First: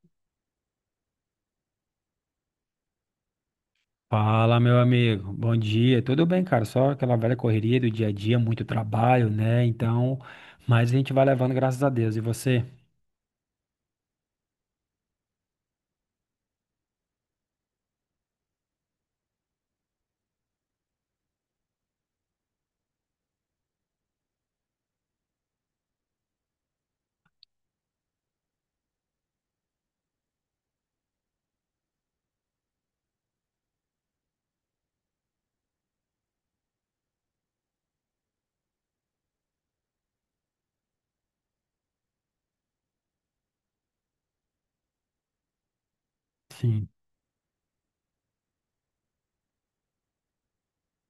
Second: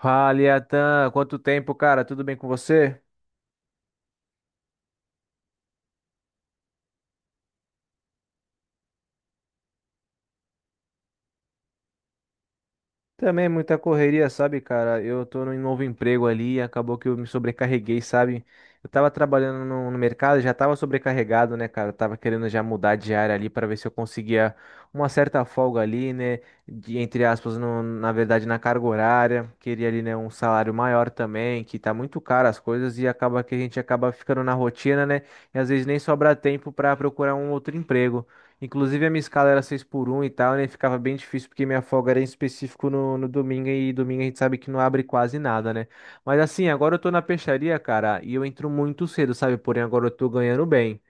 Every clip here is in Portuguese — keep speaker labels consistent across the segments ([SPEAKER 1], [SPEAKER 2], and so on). [SPEAKER 1] Fala, Atan, quanto tempo, cara? Tudo bem com você?
[SPEAKER 2] Fala, meu amigo. Bom dia. Tudo bem, cara? Só aquela velha correria do dia a dia, muito trabalho, né? Então, mas a gente vai levando, graças a Deus. E você?
[SPEAKER 1] Também muita correria, sabe, cara? Eu tô num novo emprego ali e acabou que eu me sobrecarreguei, sabe? Eu tava trabalhando no mercado, já tava sobrecarregado, né, cara? Eu tava querendo já mudar de área ali pra ver se eu conseguia uma certa folga ali, né? De, entre aspas, na verdade, na carga horária. Queria ali, né, um salário maior também, que tá muito caro as coisas e acaba que a gente acaba ficando na rotina, né? E às vezes nem sobra tempo pra procurar um outro emprego. Inclusive, a minha escala era 6 por um e tal, né? Ficava bem difícil porque minha folga era em específico no domingo e domingo a gente sabe que não abre quase nada, né? Mas assim,
[SPEAKER 2] Sim.
[SPEAKER 1] agora eu tô na peixaria, cara, e eu entro muito cedo, sabe? Porém, agora eu tô ganhando bem.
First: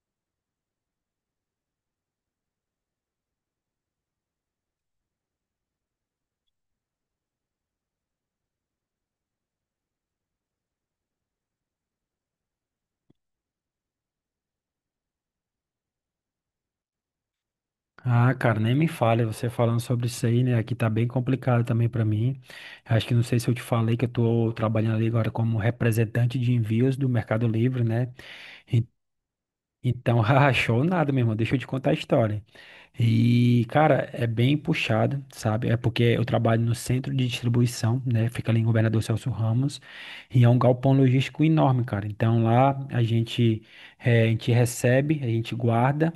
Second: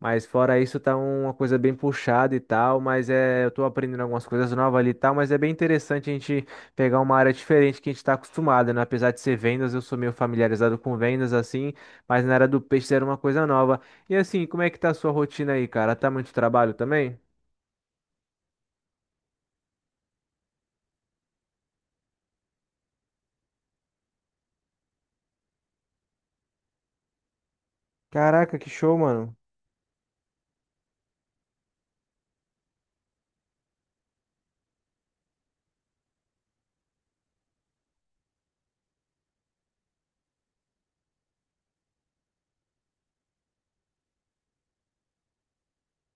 [SPEAKER 1] Mas fora isso, uma coisa bem puxada e tal. Mas é, eu tô aprendendo algumas coisas novas ali e tal. Mas é bem interessante a gente pegar uma área diferente que a gente tá acostumado, né? Apesar de ser vendas, eu sou meio familiarizado com vendas assim. Mas na área do peixe era uma coisa nova. E assim, como é que tá a sua rotina aí, cara? Tá muito trabalho também?
[SPEAKER 2] Ah, cara, nem me fale você falando sobre isso aí, né? Aqui tá bem complicado também pra mim. Acho que não sei se eu te falei que eu tô trabalhando ali agora como representante de envios do Mercado Livre, né?
[SPEAKER 1] Caraca, que show, mano.
[SPEAKER 2] Então, rachou nada, meu irmão. Deixa eu te contar a história. Cara, é bem puxado, sabe? É porque eu trabalho no centro de distribuição, né? Fica ali em Governador Celso Ramos. E é um galpão logístico enorme, cara. Então, lá a gente, a gente recebe, a gente guarda,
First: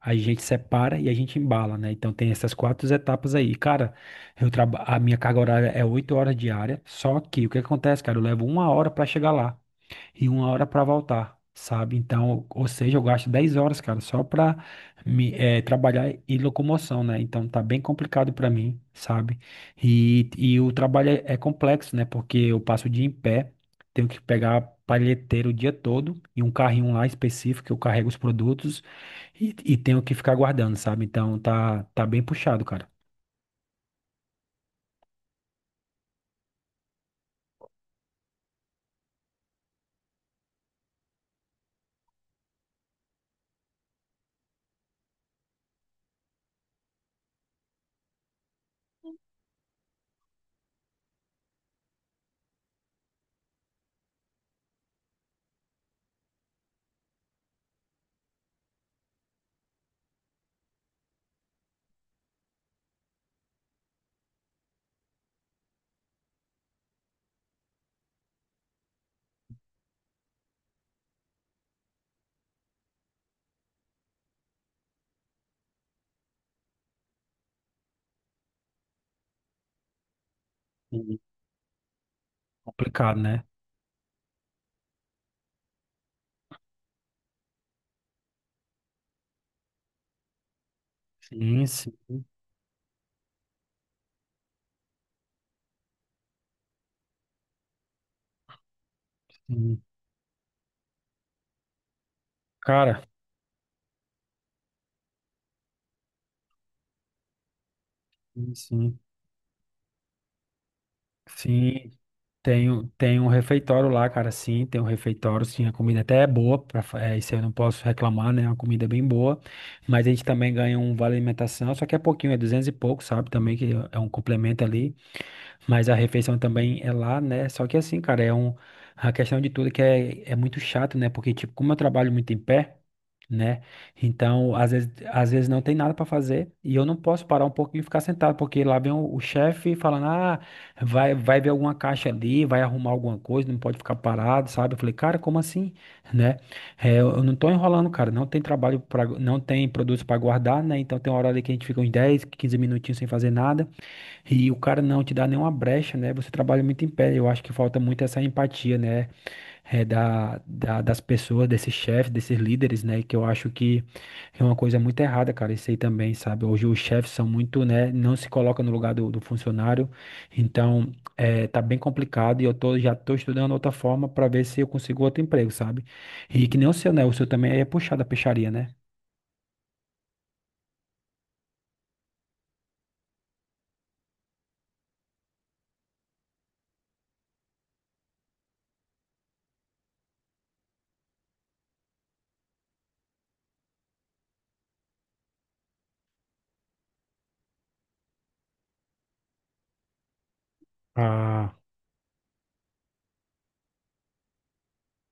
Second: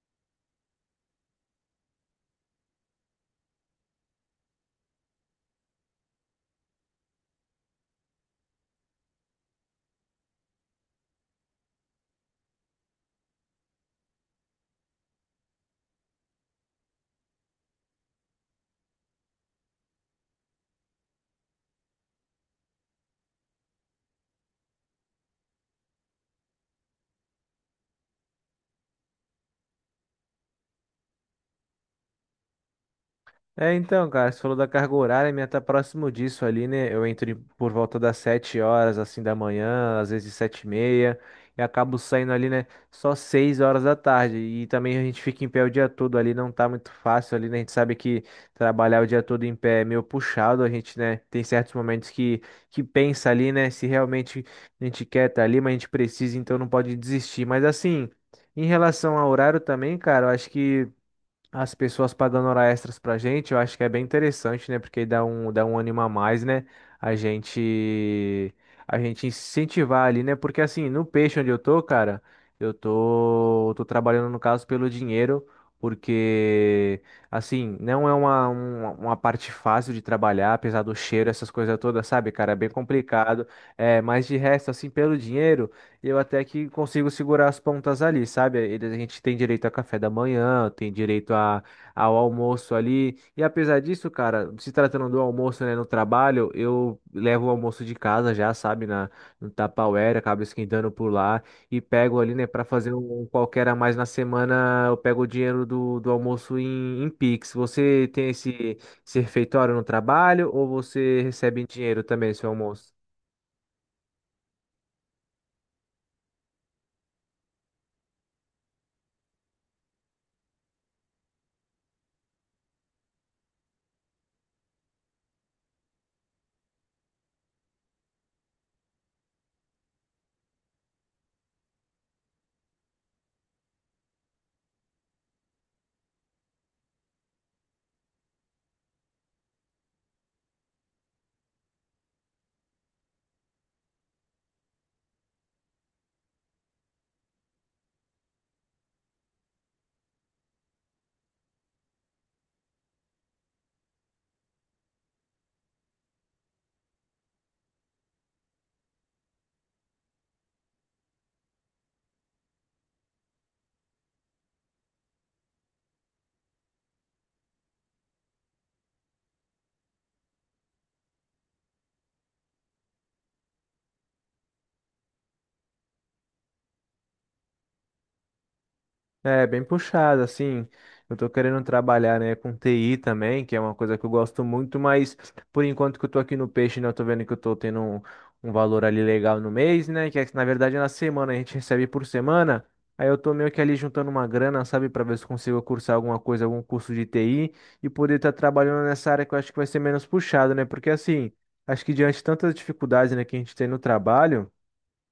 [SPEAKER 2] a gente separa e a gente embala, né? Então, tem essas quatro etapas aí. Cara, a minha carga horária é oito horas diária. Só que o que acontece, cara? Eu levo uma hora pra chegar lá e uma hora para voltar, sabe? Então, ou seja, eu gasto 10 horas, cara, só para trabalhar e locomoção, né? Então tá bem complicado para mim, sabe? E o trabalho é complexo, né? Porque eu passo o dia em pé, tenho que pegar palheteiro o dia todo e um carrinho lá específico que eu carrego os produtos e tenho que ficar guardando, sabe? Então tá bem puxado, cara.
[SPEAKER 1] É, então, cara, você falou da carga horária, minha tá próximo disso ali, né? Por volta das 7 horas, assim, da manhã, às vezes sete e meia, e acabo saindo ali, né, só 6 horas da tarde. E também a gente fica em pé o dia todo ali, não tá muito fácil ali, né? A gente sabe que trabalhar o dia todo em pé é meio puxado, a gente, né, tem certos momentos que pensa ali, né, se realmente a gente quer tá ali, mas a gente precisa, então não pode desistir. Mas assim, em relação ao horário também, cara, eu acho que. As pessoas pagando hora extras pra gente, eu acho que é bem interessante, né? Porque dá um ânimo a mais, né? A gente, a gente incentivar ali, né? Porque assim, no peixe onde eu tô, cara, tô trabalhando no caso pelo dinheiro, porque assim, não é uma parte fácil de trabalhar, apesar do
[SPEAKER 2] Sim.
[SPEAKER 1] cheiro, essas coisas todas, sabe, cara? É bem
[SPEAKER 2] Complicado, né?
[SPEAKER 1] complicado. É, mas de resto, assim, pelo dinheiro. Eu até que consigo segurar as pontas ali, sabe? Eles- A gente tem direito a café da manhã, tem direito a,
[SPEAKER 2] Sim, sim,
[SPEAKER 1] ao almoço ali. E apesar disso, cara, se tratando do almoço, né, no trabalho, eu levo o almoço de casa já, sabe? No
[SPEAKER 2] sim.
[SPEAKER 1] Tupperware, acabo esquentando por lá e pego ali, né, para fazer
[SPEAKER 2] Cara,
[SPEAKER 1] um qualquer a mais na semana, eu pego o dinheiro do almoço em Pix. Você tem
[SPEAKER 2] sim, sim.
[SPEAKER 1] esse refeitório no trabalho ou você recebe em
[SPEAKER 2] Sim,
[SPEAKER 1] dinheiro também, seu
[SPEAKER 2] tem,
[SPEAKER 1] almoço?
[SPEAKER 2] tem um refeitório lá, cara, sim, tem um refeitório, sim, a comida até é boa, isso eu não posso reclamar, né, a comida é bem boa, mas a gente também ganha um vale alimentação, só que é pouquinho, é 200 e pouco, sabe, também que é um complemento ali, mas a refeição também é lá, né, só que assim, cara, a questão de tudo é que é muito chato, né, porque, tipo, como eu trabalho muito em pé, né? Então, às vezes não tem nada para fazer e eu não posso parar um pouquinho e ficar sentado, porque lá vem o chefe falando: "Ah, vai ver alguma caixa ali, vai arrumar alguma coisa, não pode ficar parado", sabe? Eu falei: "Cara, como assim?", né? É, eu não tô enrolando, cara. Não tem trabalho para, não tem produto para guardar, né? Então tem uma hora ali que a gente fica uns 10 15 minutinhos sem fazer nada. E o cara não te dá nenhuma brecha, né? Você trabalha muito em pé. Eu acho que falta muito essa empatia, né? É, das pessoas, desses chefes, desses líderes, né? Que eu acho que é uma coisa muito errada, cara. Isso aí também, sabe? Hoje os chefes são muito, né? Não se colocam no lugar do funcionário. Então, é, tá bem complicado e eu tô, já tô estudando outra forma para ver se eu consigo outro emprego, sabe? E que nem o seu, né? O seu também é puxado a peixaria, né?
[SPEAKER 1] É, bem puxado, assim. Eu tô querendo trabalhar, né, com TI também, que é uma coisa que eu gosto muito, mas por enquanto que eu tô aqui no peixe, né, eu tô vendo que eu tô tendo um, um valor ali legal no mês, né, que é, que, na verdade é na semana, a gente recebe por semana. Aí eu tô meio que ali juntando uma grana, sabe, pra ver se consigo cursar alguma coisa, algum curso de TI e poder estar trabalhando nessa área que eu acho que vai ser menos puxado, né? Porque assim,
[SPEAKER 2] Ah,
[SPEAKER 1] acho que diante de tantas dificuldades, né, que a gente tem no trabalho,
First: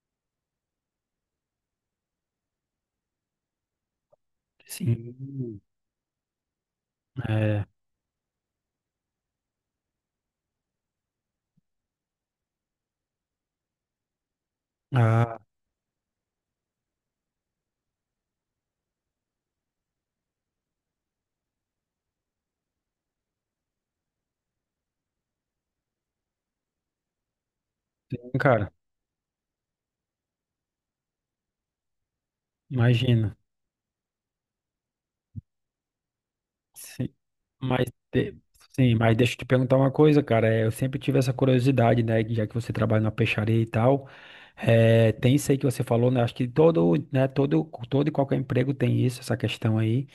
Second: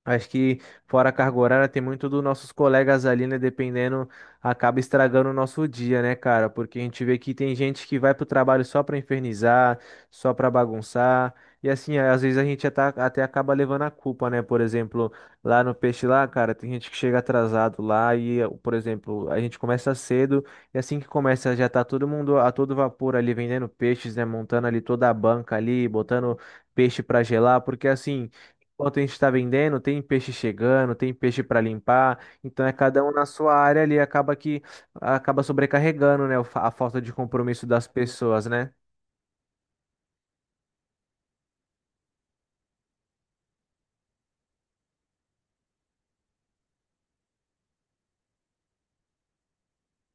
[SPEAKER 1] acho que fora a carga horária tem muito dos nossos colegas ali, né? Dependendo, acaba
[SPEAKER 2] sim.
[SPEAKER 1] estragando o
[SPEAKER 2] Hum,
[SPEAKER 1] nosso dia, né, cara? Porque a gente vê que tem
[SPEAKER 2] é.
[SPEAKER 1] gente que vai pro trabalho só pra infernizar, só pra bagunçar. E assim, às vezes a gente até acaba levando a culpa, né? Por exemplo,
[SPEAKER 2] Ah,
[SPEAKER 1] lá no peixe lá, cara, tem gente que chega atrasado lá e, por exemplo, a gente começa cedo e assim que começa já tá todo mundo a todo vapor ali vendendo peixes, né? Montando ali toda a banca ali, botando peixe pra gelar, porque assim.
[SPEAKER 2] sim, cara.
[SPEAKER 1] Enquanto a gente está vendendo, tem peixe chegando, tem peixe para limpar, então é cada um na
[SPEAKER 2] Imagino.
[SPEAKER 1] sua área ali, acaba que acaba sobrecarregando, né, o a falta
[SPEAKER 2] Sim.
[SPEAKER 1] de compromisso das
[SPEAKER 2] Mas, de-
[SPEAKER 1] pessoas, né?
[SPEAKER 2] sim, mas deixa eu te perguntar uma coisa, cara. É, eu sempre tive essa curiosidade, né? que Já que você trabalha na peixaria e tal, é, tem isso aí que você falou, né? Acho que todo, né? Todo e qualquer emprego tem isso, essa questão aí.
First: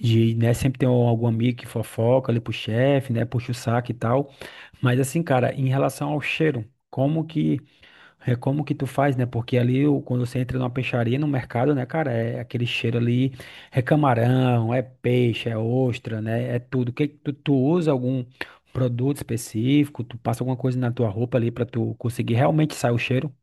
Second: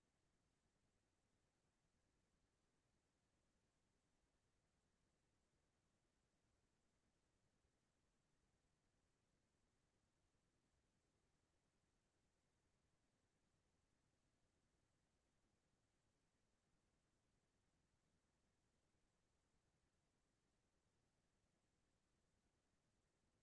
[SPEAKER 2] De, né? Sempre tem algum amigo que fofoca ali pro chefe, né? Puxa o saco e tal. Mas assim, cara, em relação ao cheiro, como que é como que tu faz, né? Porque ali, quando você entra numa peixaria, no mercado, né, cara, é aquele cheiro ali, é camarão, é peixe, é ostra, né? É tudo. Que tu usa algum produto específico? Tu passa alguma coisa na tua roupa ali pra tu conseguir realmente sair o cheiro?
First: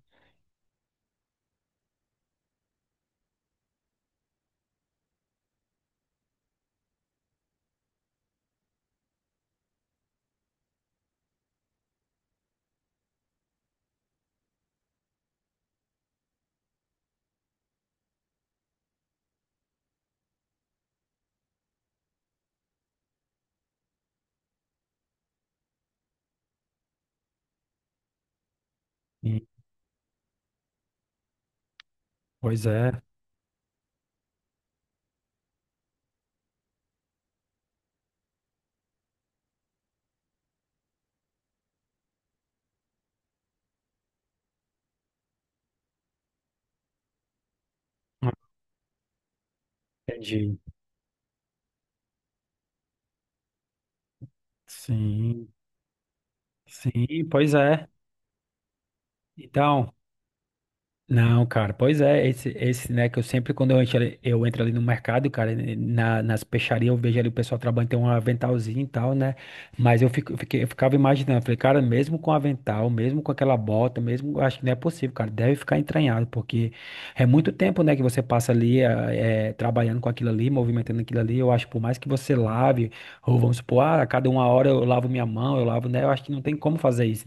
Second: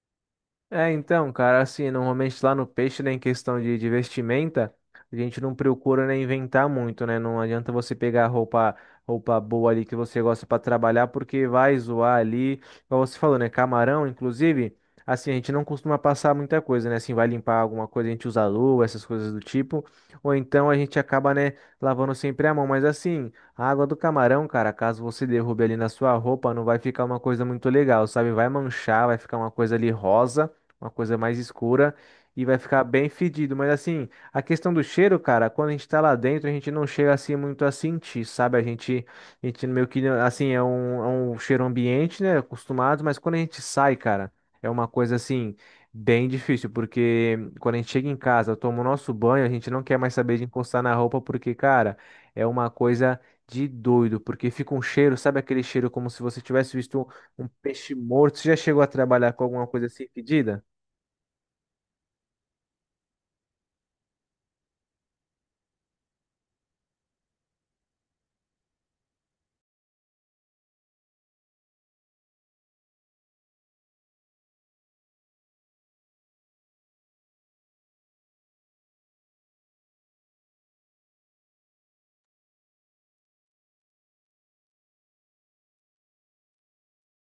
[SPEAKER 1] É, então, cara, assim, normalmente lá no peixe, né, em questão de vestimenta, a gente não procura, né, inventar muito, né? Não adianta você pegar roupa, roupa boa ali que você gosta pra trabalhar, porque vai zoar ali. Como você falou, né, camarão, inclusive, assim, a gente não costuma passar muita coisa, né? Assim, vai limpar alguma coisa, a gente usa luva, essas coisas do tipo, ou então a gente acaba, né, lavando sempre a mão. Mas assim, a água do camarão, cara, caso você derrube ali na sua roupa, não vai ficar uma coisa muito legal, sabe? Vai manchar, vai ficar
[SPEAKER 2] Sim,
[SPEAKER 1] uma coisa ali rosa uma coisa mais escura e vai
[SPEAKER 2] pois
[SPEAKER 1] ficar
[SPEAKER 2] é.
[SPEAKER 1] bem fedido. Mas assim, a questão do cheiro, cara, quando a gente tá lá dentro, a gente não chega assim muito a sentir, sabe? A gente meio que assim, é um cheiro ambiente, né? Acostumado, mas quando a gente sai, cara, é uma coisa assim. Bem difícil, porque quando a gente chega em
[SPEAKER 2] Ah,
[SPEAKER 1] casa, toma o nosso banho, a gente não quer mais saber de
[SPEAKER 2] entendi.
[SPEAKER 1] encostar na roupa, porque, cara, é uma coisa de doido, porque fica um cheiro, sabe
[SPEAKER 2] Sim,
[SPEAKER 1] aquele cheiro como se você tivesse visto
[SPEAKER 2] sim.
[SPEAKER 1] um
[SPEAKER 2] Pois é.
[SPEAKER 1] peixe morto? Você já chegou a trabalhar com alguma coisa
[SPEAKER 2] Então.
[SPEAKER 1] assim fedida?
[SPEAKER 2] Não, cara, pois é, esse, né, que eu sempre, quando eu entro ali no mercado, cara, nas peixarias, eu vejo ali o pessoal trabalhando, tem um aventalzinho e tal, né, mas eu, fico, eu fiquei- eu ficava imaginando, falei, cara, mesmo com avental, mesmo com aquela bota, mesmo, eu acho que não é possível, cara, deve ficar entranhado, porque é muito tempo, né, que você passa ali, trabalhando com aquilo ali, movimentando aquilo ali, eu acho, que por mais que você lave, ou vamos supor, ah, a cada uma hora eu lavo minha mão, eu lavo, né, eu acho que não tem como fazer isso,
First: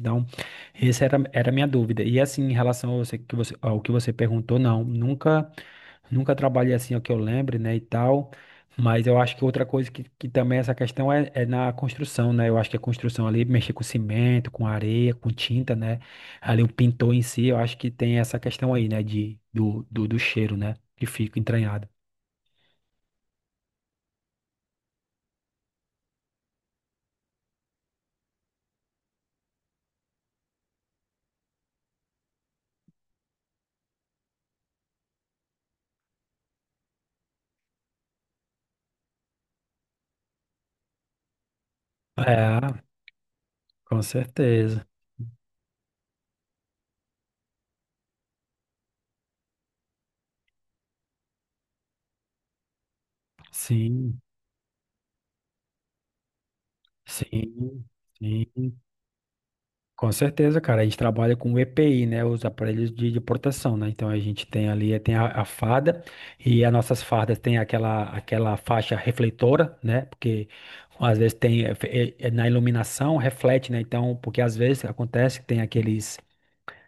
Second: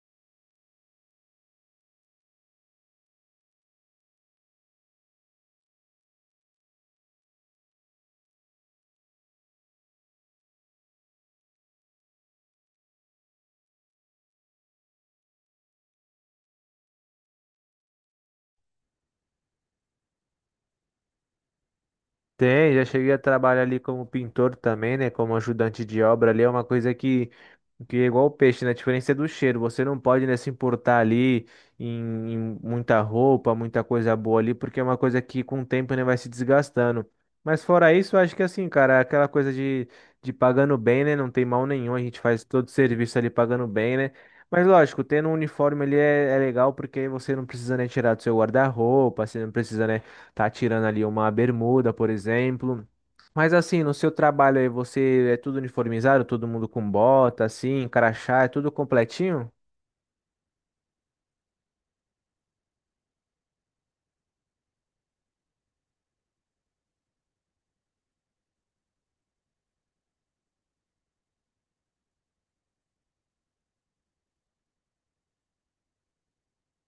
[SPEAKER 2] era a minha dúvida. E assim, em relação ao que você, ao que você perguntou, não, nunca trabalhei assim, ao que eu lembre, né, e tal. Mas eu acho que outra coisa que também é essa questão é na construção, né? Eu acho que a construção ali, mexer com cimento, com areia, com tinta, né? Ali o pintor em si, eu acho que tem essa questão aí, né, do cheiro, né, que fica entranhado.
[SPEAKER 1] Tem, já cheguei a trabalhar ali como pintor também, né? Como ajudante de obra ali. É uma coisa que é igual o peixe, né? A diferença é do cheiro. Você não pode, né, se importar ali em muita roupa, muita coisa boa ali, porque é uma coisa que com o tempo, né, vai se desgastando. Mas fora isso, eu acho que assim, cara, é aquela coisa de pagando bem, né? Não tem mal nenhum, a gente faz todo o
[SPEAKER 2] É,
[SPEAKER 1] serviço ali pagando bem,
[SPEAKER 2] com
[SPEAKER 1] né? Mas
[SPEAKER 2] certeza.
[SPEAKER 1] lógico, tendo um uniforme ali é, é legal porque aí você não precisa, né, tirar do seu guarda-roupa, você não precisa, né, tá tirando ali uma bermuda, por exemplo. Mas assim, no seu
[SPEAKER 2] Sim,
[SPEAKER 1] trabalho aí, você é tudo uniformizado, todo mundo com bota,
[SPEAKER 2] sim,
[SPEAKER 1] assim, crachá, é tudo
[SPEAKER 2] sim.
[SPEAKER 1] completinho?
[SPEAKER 2] Com certeza, cara. A gente trabalha com o EPI, né? Os aparelhos de proteção, né? Então a gente tem ali, tem a farda, e as nossas fardas têm aquela faixa refletora, né? Porque às vezes tem na iluminação reflete, né? Então, porque às vezes acontece que tem aqueles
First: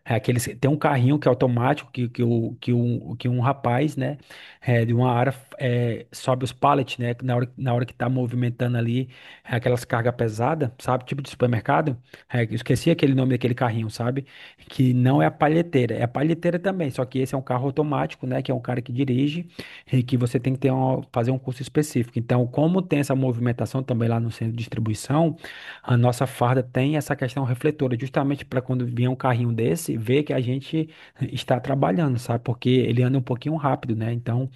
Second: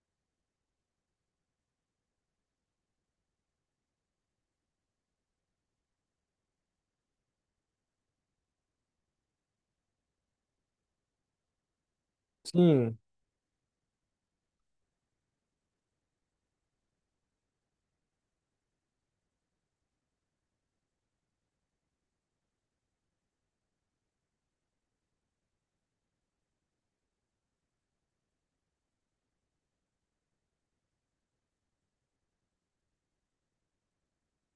[SPEAKER 2] tem um carrinho que é automático que um rapaz, né, é, de uma área é, sobe os pallets, né, na hora que tá movimentando ali é, aquelas cargas pesadas, sabe, tipo de supermercado. É, eu esqueci
[SPEAKER 1] Sim,
[SPEAKER 2] aquele nome daquele carrinho, sabe, que não é a palheteira, é a palheteira também, só que esse é um carro automático, né, que é um cara que dirige e que você tem que ter fazer um curso específico. Então, como tem essa movimentação também lá no centro de distribuição, a nossa farda tem essa questão refletora, justamente para quando vier um carrinho desse, ver que a gente está trabalhando, sabe? Porque ele anda um pouquinho rápido, né? Então,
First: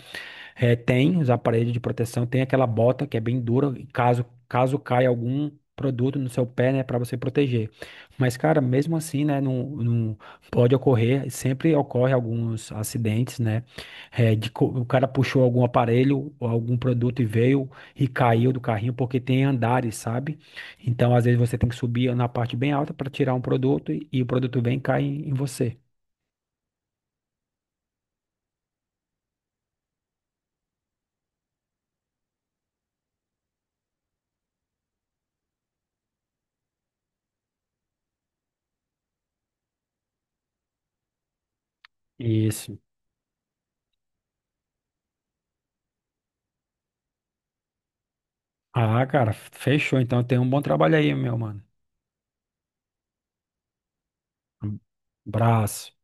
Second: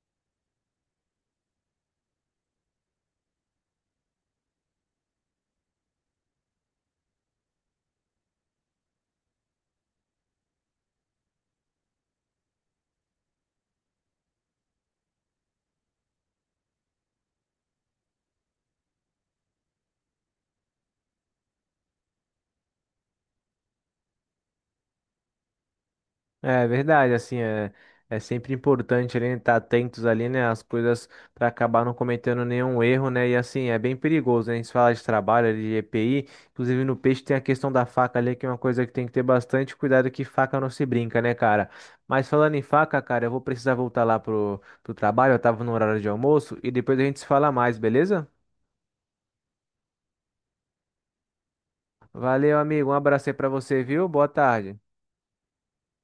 [SPEAKER 2] é, tem os aparelhos de proteção, tem aquela bota que é bem dura, e caso caia algum produto no seu pé, né, para você proteger. Mas, cara, mesmo assim, né, não pode ocorrer, sempre ocorre alguns acidentes, né, o cara puxou algum aparelho ou algum produto e veio e caiu do carrinho, porque tem andares, sabe? Então, às vezes você tem que subir na parte bem alta para tirar um produto e o produto vem e cai em você.
[SPEAKER 1] é verdade, assim, é, é sempre importante ali, né, estar atentos ali, né, às coisas para acabar não cometendo nenhum erro, né, e assim, é bem perigoso, né, a gente fala de trabalho, ali, de EPI, inclusive no peixe tem a questão da faca ali, que é uma coisa que tem que ter bastante cuidado, que faca não se brinca, né, cara. Mas falando em
[SPEAKER 2] Isso.
[SPEAKER 1] faca, cara, eu vou precisar voltar lá pro trabalho, eu tava no horário de almoço, e depois a gente se fala mais, beleza?
[SPEAKER 2] Ah, cara, fechou. Então, tem um bom trabalho aí, meu mano.
[SPEAKER 1] Valeu, amigo. Um abraço aí pra você, viu? Boa tarde.
[SPEAKER 2] Um abraço.